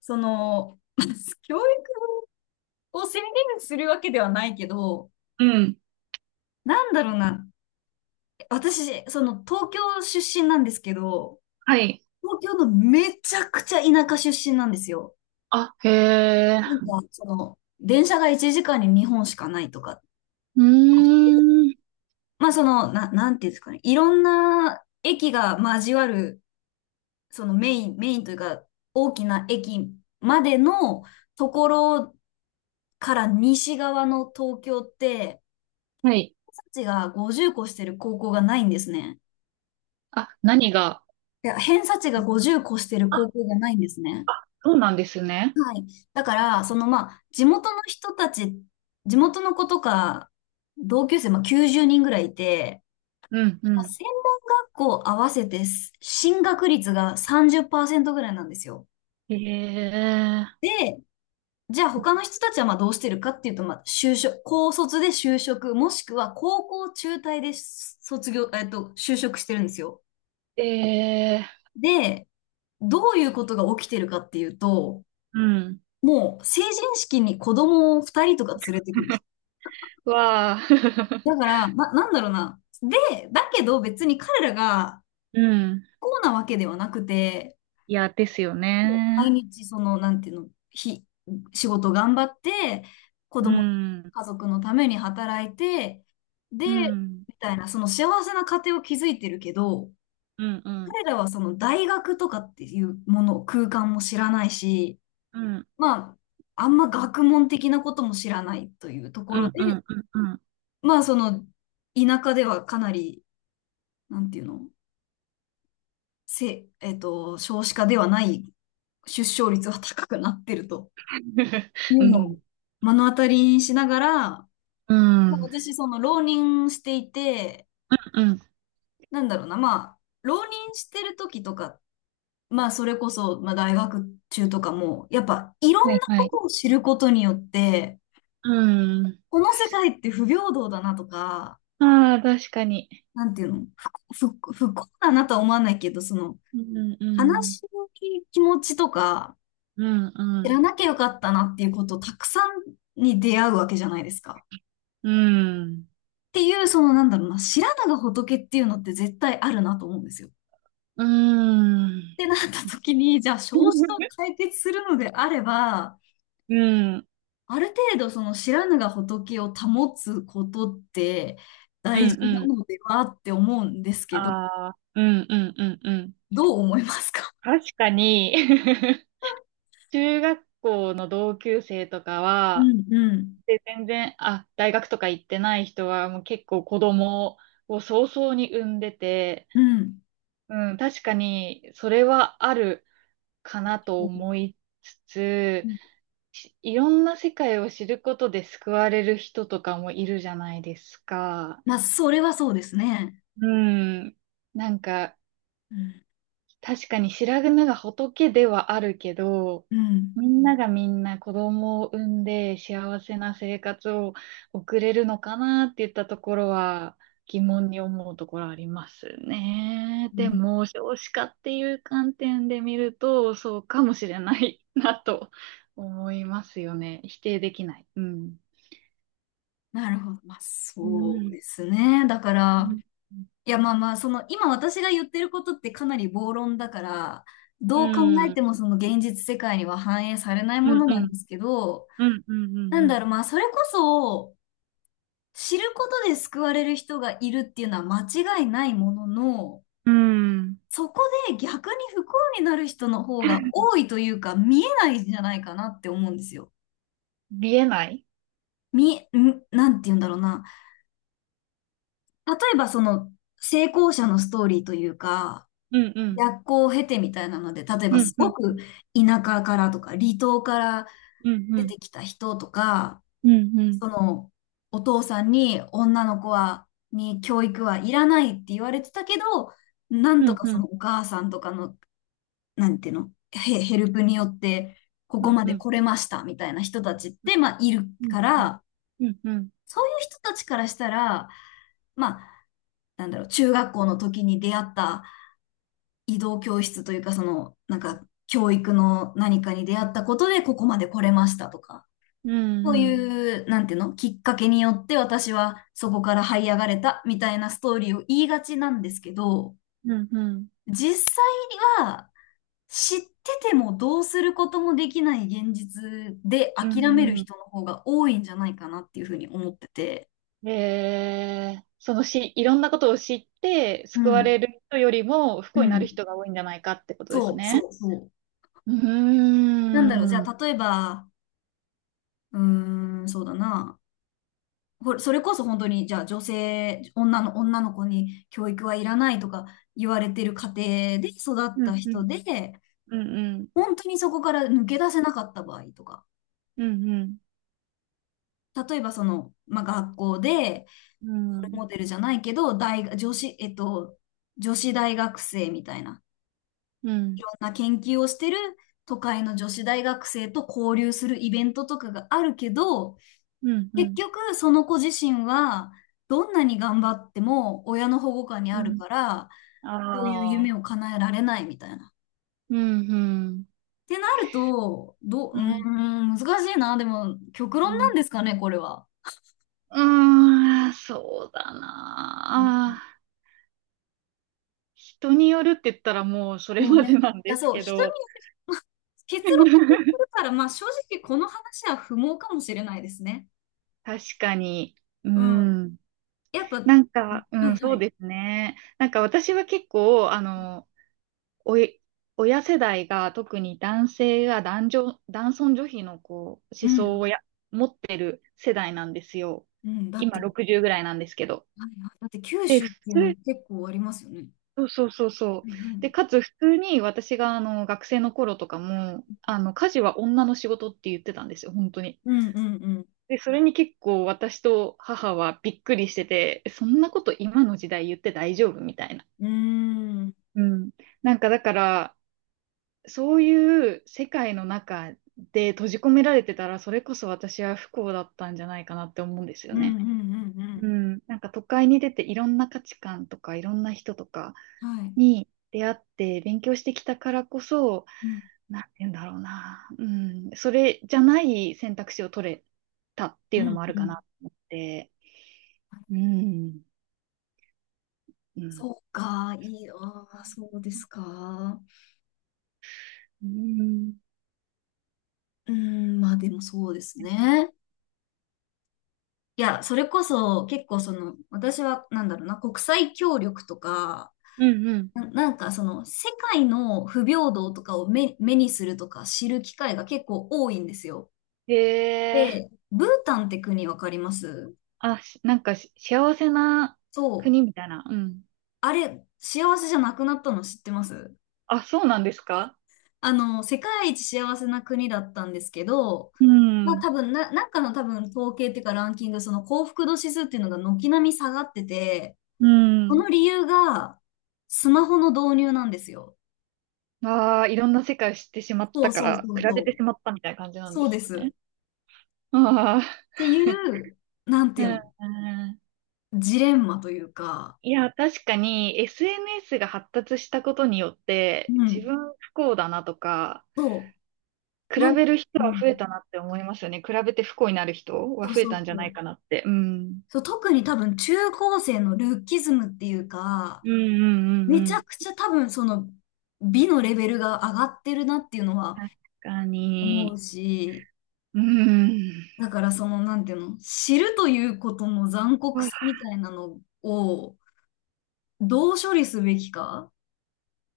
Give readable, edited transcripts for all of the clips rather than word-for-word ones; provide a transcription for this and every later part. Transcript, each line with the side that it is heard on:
left: その、教育を宣言するわけではないけど、
right: うん。
left: なんだろうな。私、東京出身なんですけど、
right: はい。
left: 東京のめちゃくちゃ田舎出身なんですよ。
right: あ、へえ。
left: 電車が1時間に2本しかないとか、
right: うーん。
left: まあなんていうんですかね。いろんな駅が交わる、メインというか、大きな駅までのところから西側の東京って、
right: はい。
left: 偏差値が50個してる高校がないんですね。
right: あ、何が。
left: いや、偏差値が50個してる高
right: あ、
left: 校がないんですね。
right: そうなんですね。
left: だから、まあ、地元の人たち、地元の子とか、同級生、まあ、90人ぐらいいて、
right: うん、う
left: まあ
right: ん。
left: 専門学校合わせて進学率が30%ぐらいなんですよ。
right: へえ。
left: で、じゃあ他の人たちはまあどうしてるかっていうと、まあ、就職、高卒で就職、もしくは高校中退で卒業、就職してるんですよ。
right: ええ。
left: で、どういうことが起きてるかっていうと、
right: うん。
left: もう成人式に子供を2人とか連れてくるんです
right: わあ。
left: よ。だか ら、なんだろうな。で、だけど別に彼らが
right: うん。
left: こうなわけではなくて、
right: いや、ですよ
left: 毎
right: ね。
left: 日その、なんていうの、ひ、仕事頑張って、子
right: う
left: 供、
right: ん。
left: 家族のために働いて、
right: う
left: で、
right: ん。
left: みたいな、幸せな家庭を築いてるけど、
right: うん、うん。
left: 彼らは大学とかっていうもの、空間も知らないし、
right: うん。
left: まあ、あんま学問的なことも知らないというとこ
right: う
left: ろ
right: ん、う
left: で、
right: ん、うん、うん。
left: まあ、田舎ではかなり、なんていうの、せ、えっと、少子化ではない出生率は高くなってるとい
right: う
left: うのを
right: ん。
left: 目の当たりにしながら、
right: う
left: まあ、
right: ん。
left: 私、浪人していて、
right: うん。
left: なんだろうな、まあ、浪人してる時とか、まあ、それこそ、まあ、大学中とかも、やっぱ、いろ
right: は
left: ん
right: い、
left: な
right: は
left: こ
right: い。
left: とを知ることによって、
right: うん。
left: この世界って不平等だなとか、
right: ああ、確かに。
left: なんていうの、不幸だなとは思わないけど、
right: うん、う
left: 悲
right: ん。
left: しい気持ちとか、
right: うん、う
left: 知ら
right: ん。
left: なきゃよかったなっていうことをたくさんに出会うわけじゃないですか。
right: うん。
left: っていう、なんだろうな、知らぬが仏っていうのって絶対あるなと思うんですよ。っ
right: うーん。
left: てなった時に、じゃあ、少子化を 解決するのであれば、
right: うん。
left: ある程度、知らぬが仏を保つことって
right: う
left: 大事
right: んう
left: な
right: ん。
left: のではって思うんですけど、
right: ああ、うんうんうんうん。
left: どう思いますか？
right: 確かに。 中学校の同級生とか
left: う
right: は、
left: ん、うん、
right: で、全然、あ、大学とか行ってない人は、もう結構子供を早々に産んでて、
left: うん。
right: うん、確かに、それはあるかなと思いつつ、いろんな世界を知ることで救われる人とかもいるじゃないですか。
left: まあ、それはそうですね。
right: うん。なんか、
left: うん。
right: 確かに白髪が仏ではあるけど、
left: うん。
right: みんながみんな子供を産んで幸せな生活を送れるのかなって言ったところは疑問に思うところありますね。
left: う
right: で
left: ん。
right: も少子化っていう観点で見るとそうかもしれないなと思いますよね。否定できない。うん。
left: なるほど。まあ、
right: う
left: そう
right: ん。
left: ですね。だか
right: う
left: ら、
right: ん
left: いや、まあまあ、今私が言ってることってかなり暴論だから、
right: う
left: どう考え
right: ん。
left: てもその現実世界には反映されない
right: う
left: も
right: ん
left: の
right: う
left: なんで
right: ん。
left: すけど、
right: うんう
left: な
right: ん
left: ん
right: う
left: だ
right: ん
left: ろう、まあ、それこそ、知ることで救われる人がいるっていうのは間違いないものの、
right: うん。うん。
left: そこで逆に不幸になる人の方が多いというか、見えないんじゃないかなって思うんですよ。
right: 見えない。
left: み、ん、なんて言うんだろうな。例えば成功者のストーリーというか、
right: うんうん。
left: 逆行を経てみたいなので、例え
right: う
left: ば
right: ん、
left: す
right: う
left: ご
right: ん、
left: く田舎からとか離島から
right: うん、う
left: 出て
right: ん、
left: きた人とか、
right: うん、うん、
left: そのお父さんに女の子に教育はいらないって言われてたけど、なん
right: う
left: と
right: ん、
left: か
right: うん、
left: お母さんとかの、なんていうの、ヘ、ヘルプによってここ
right: うん、
left: ま
right: う
left: で
right: ん、
left: 来れましたみたいな人たちって、まあいるから、
right: うん、うん、
left: そういう人たちからしたら、まあ、なんだろう、中学校の時に出会った移動教室というか、教育の何かに出会ったことでここまで来れましたとか、
right: うん、
left: そう
right: うん、
left: いう、なんていうの、きっかけによって私はそこから這い上がれたみたいなストーリーを言いがちなんですけど、
right: うん、うん、
left: 実際には知っててもどうすることもできない現実で
right: う
left: 諦める
right: ん、
left: 人の方が多いんじゃないかなっていうふうに思ってて。
right: えー、そのし、いろんなことを知って、
left: う
right: 救わ
left: ん、
right: れる人よりも不
left: う
right: 幸になる
left: ん。
right: 人が多いんじゃないかってことです
left: そう、そ
right: ね。
left: う、そう。
right: うー
left: なんだろう、じゃ
right: ん、うん、
left: あ例えば、うーん、そうだな。それこそ本当に、じゃあ女の子に教育はいらないとか言われてる家庭で育っ
right: う
left: た
right: ん、う
left: 人
right: ん、
left: で、
right: うん、
left: 本当にそこから抜け出せなかった場合とか、
right: うん、うん、
left: 例えばまあ、学校で、
right: うん、
left: モデルじゃないけど、大学、女子、えっと、女子大学生みたいな、
right: う
left: い
right: ん、
left: ろんな研究をしてる都会の女子大学生と交流するイベントとかがあるけど、
right: う
left: 結
right: ん、
left: 局その子自身は、どんなに頑張っても親の保護下に
right: う
left: ある
right: ん。
left: から、こういう
right: あ
left: 夢
right: あ、
left: を叶えられないみたいな。っ
right: うん、うん、
left: てなると、う
right: うん、
left: ーん、難しいな。でも、極論
right: う
left: なん
right: ん。
left: ですかね、これは。
right: うーん、そうだなあ。人によるって言ったらもうそれ
left: もう
right: ま
left: ね、い
right: でなん
left: や、
right: です
left: そう、
right: け
left: 人に
right: ど。
left: 結論聞いてる から、まあ正直この話は不毛かもしれないですね。
right: 確かに。う
left: うん。
right: ん。
left: やっぱ、は
right: なんか、うん、
left: いは
right: そう
left: い。
right: ですね。なんか私は結構、おい、親世代が特に男性が男女、男尊女卑のこう
left: う
right: 思想
left: ん。
right: を持ってる世代なんですよ。
left: うん。だって、
right: 今
left: はい
right: 60ぐらいなんですけど。
left: はい、だって九
right: で、
left: 州
right: 普
left: っていうのも
right: 通、
left: 結構ありますよね。
right: そうそうそうそ
left: は
right: う。
left: いは
right: で、
left: い。
right: かつ普通に私があの学生の頃とかも、あの、家事は女の仕事って言ってたんですよ、本当に。
left: うんうん
right: で、それに結構私と母はびっくりしてて、えそんなこと今の時代言って大丈夫みたいな。
left: うん。うーん。
right: うん。なんかだから、そういう世界の中で閉じ込められてたら、それこそ私は不幸だったんじゃないかなって思うんですよ
left: うん
right: ね。
left: うんうんう
right: うん。なんか都会に出ていろんな価値観とかいろんな人とか
left: ん。はい。
right: に出会って勉強してきたからこそ、
left: うん
right: なんて言うんだろうな。うん。それじゃない選択肢を取れたってい
left: う
right: うの
left: ん
right: もある
left: う
right: かな
left: ん。
right: と思って。うん。うん。
left: そうか、ああ、そうですか。
right: うん。
left: うん、まあでもそうですね。いや、それこそ結構私はなんだろうな、国際協力とか、
right: うんうん。
left: なんか世界の不平等とかを目にするとか知る機会が結構多いんですよ。
right: へえ。
left: で、ブータンって国わかります？
right: あ、なんか幸せな
left: そ
right: 国
left: う。
right: みたいな。うん。
left: あれ、幸せじゃなくなったの知ってます？
right: あ、そうなんですか。
left: 世界一幸せな国だったんですけど、
right: う
left: まあ
right: ん。
left: 多分なんかの多分統計っていうかランキング、幸福度指数っていうのが軒並み下がってて、
right: う
left: その
right: ん。
left: 理由がスマホの導入なんですよ。
right: ああ、いろんな世界を知ってしまっ
left: そ
right: た
left: う
right: か
left: そう
right: ら、
left: そ
right: 比
left: うそ
right: べて
left: う。
right: しまったみたいな感じなん
left: そ
right: で
left: うで
right: す
left: す。
right: ね。ああ、
left: っていう、なんて
right: う
left: いう
right: ん。
left: の、
right: うん。
left: ジレンマというか、
right: いや、確かに SNS が発達したことによって、
left: う
right: 自
left: ん。
right: 分不幸だなとか、
left: そう、
right: 比
left: なん、
right: べる人
left: う
right: は増え
left: ん。
right: たなって思いますよね。比べて不幸になる人は
left: そう
right: 増え
left: そ
right: た
left: う
right: んじゃ
left: そ
right: な
left: う。
right: いかなって。うん。
left: そう、特に多分中高生のルッキズムっていうか、
right: うんうんう
left: め
right: んう
left: ちゃく
right: ん。
left: ちゃ多分美のレベルが上がってるなっていうのは
right: 確か
left: 思う
right: に。
left: し、
right: うん。
left: だからそのなんていうの、知るということの残酷さみたいなのをどう処理すべきか。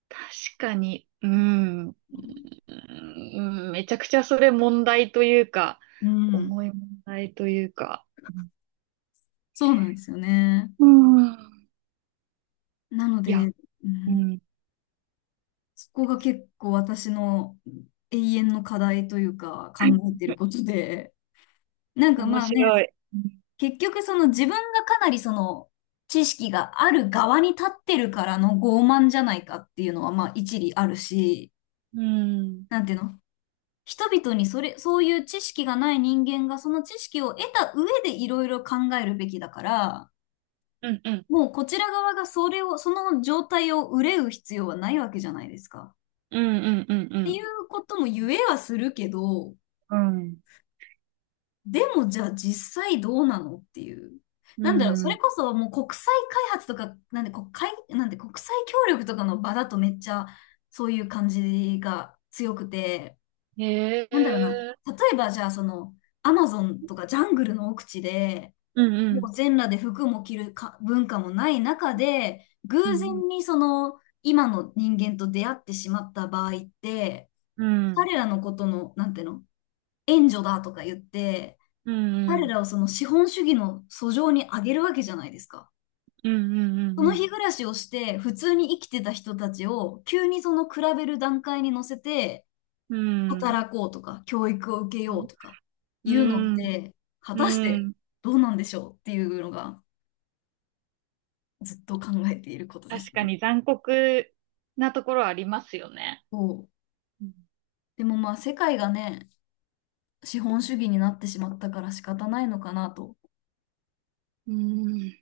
right: 確かに。うん。うん。めちゃくちゃそれ問題というか、
left: うん、
right: 重い問題というか。
left: そうなんですよね。
right: うん。うん。
left: なの
right: いや、
left: で、う
right: う
left: ん、
right: ん。
left: そこが結構私の永遠の課題というか考えてることで、なんか
right: 面
left: まあ
right: 白
left: ね、
right: い。
left: 結局自分がかなり知識がある側に立ってるからの傲慢じゃないかっていうのはまあ一理あるし、
right: うん。
left: なんていうの人々にそういう知識がない人間がその知識を得た上でいろいろ考えるべきだから、
right: うん。うん。
left: もうこちら側がその状態を憂う必要はないわけじゃないですか。
right: うん。うん。
left: っ
right: う
left: て
right: ん。
left: いうことも言えはするけど、
right: うん。
left: でもじゃあ実際どうなのっていう。
right: う
left: なんだろう、それ
right: ん。
left: こそもう国際開発とか、なんで国際協力とかの場だとめっちゃそういう感じが強くて、
right: へ
left: なんだろうな、
right: え。
left: 例えばじゃあアマゾンとかジャングルの奥地で、
right: うんう
left: も
right: ん。
left: う全裸で服も着るか文化もない中で、偶
right: うん
left: 然に今の人間と出会ってしまった場合って、
right: うん。
left: 彼らのことの、なんていうの、援助だとか言って、
right: うんう
left: 彼
right: ん。
left: らを資本主義の俎上に上げるわけじゃないですか。
right: うんうん
left: その
right: うん
left: 日暮らしをして普通に生きてた人たちを急に比べる段階に乗せて
right: うんうん。うんうんうんへえうんうんうんうんうんうんうんうん
left: 働こうとか教育を受けようとか
right: う
left: いうのっ
right: ん
left: て果
right: うん、
left: たし
right: う
left: て
right: ん。
left: どうなんでしょうっていうのがずっと考えていることで
right: 確
left: す
right: か
left: ね。
right: に残酷なところありますよね。
left: そう。
right: うん
left: でもまあ世界がね、資本主義になってしまったから仕方ないのかなと
right: うん。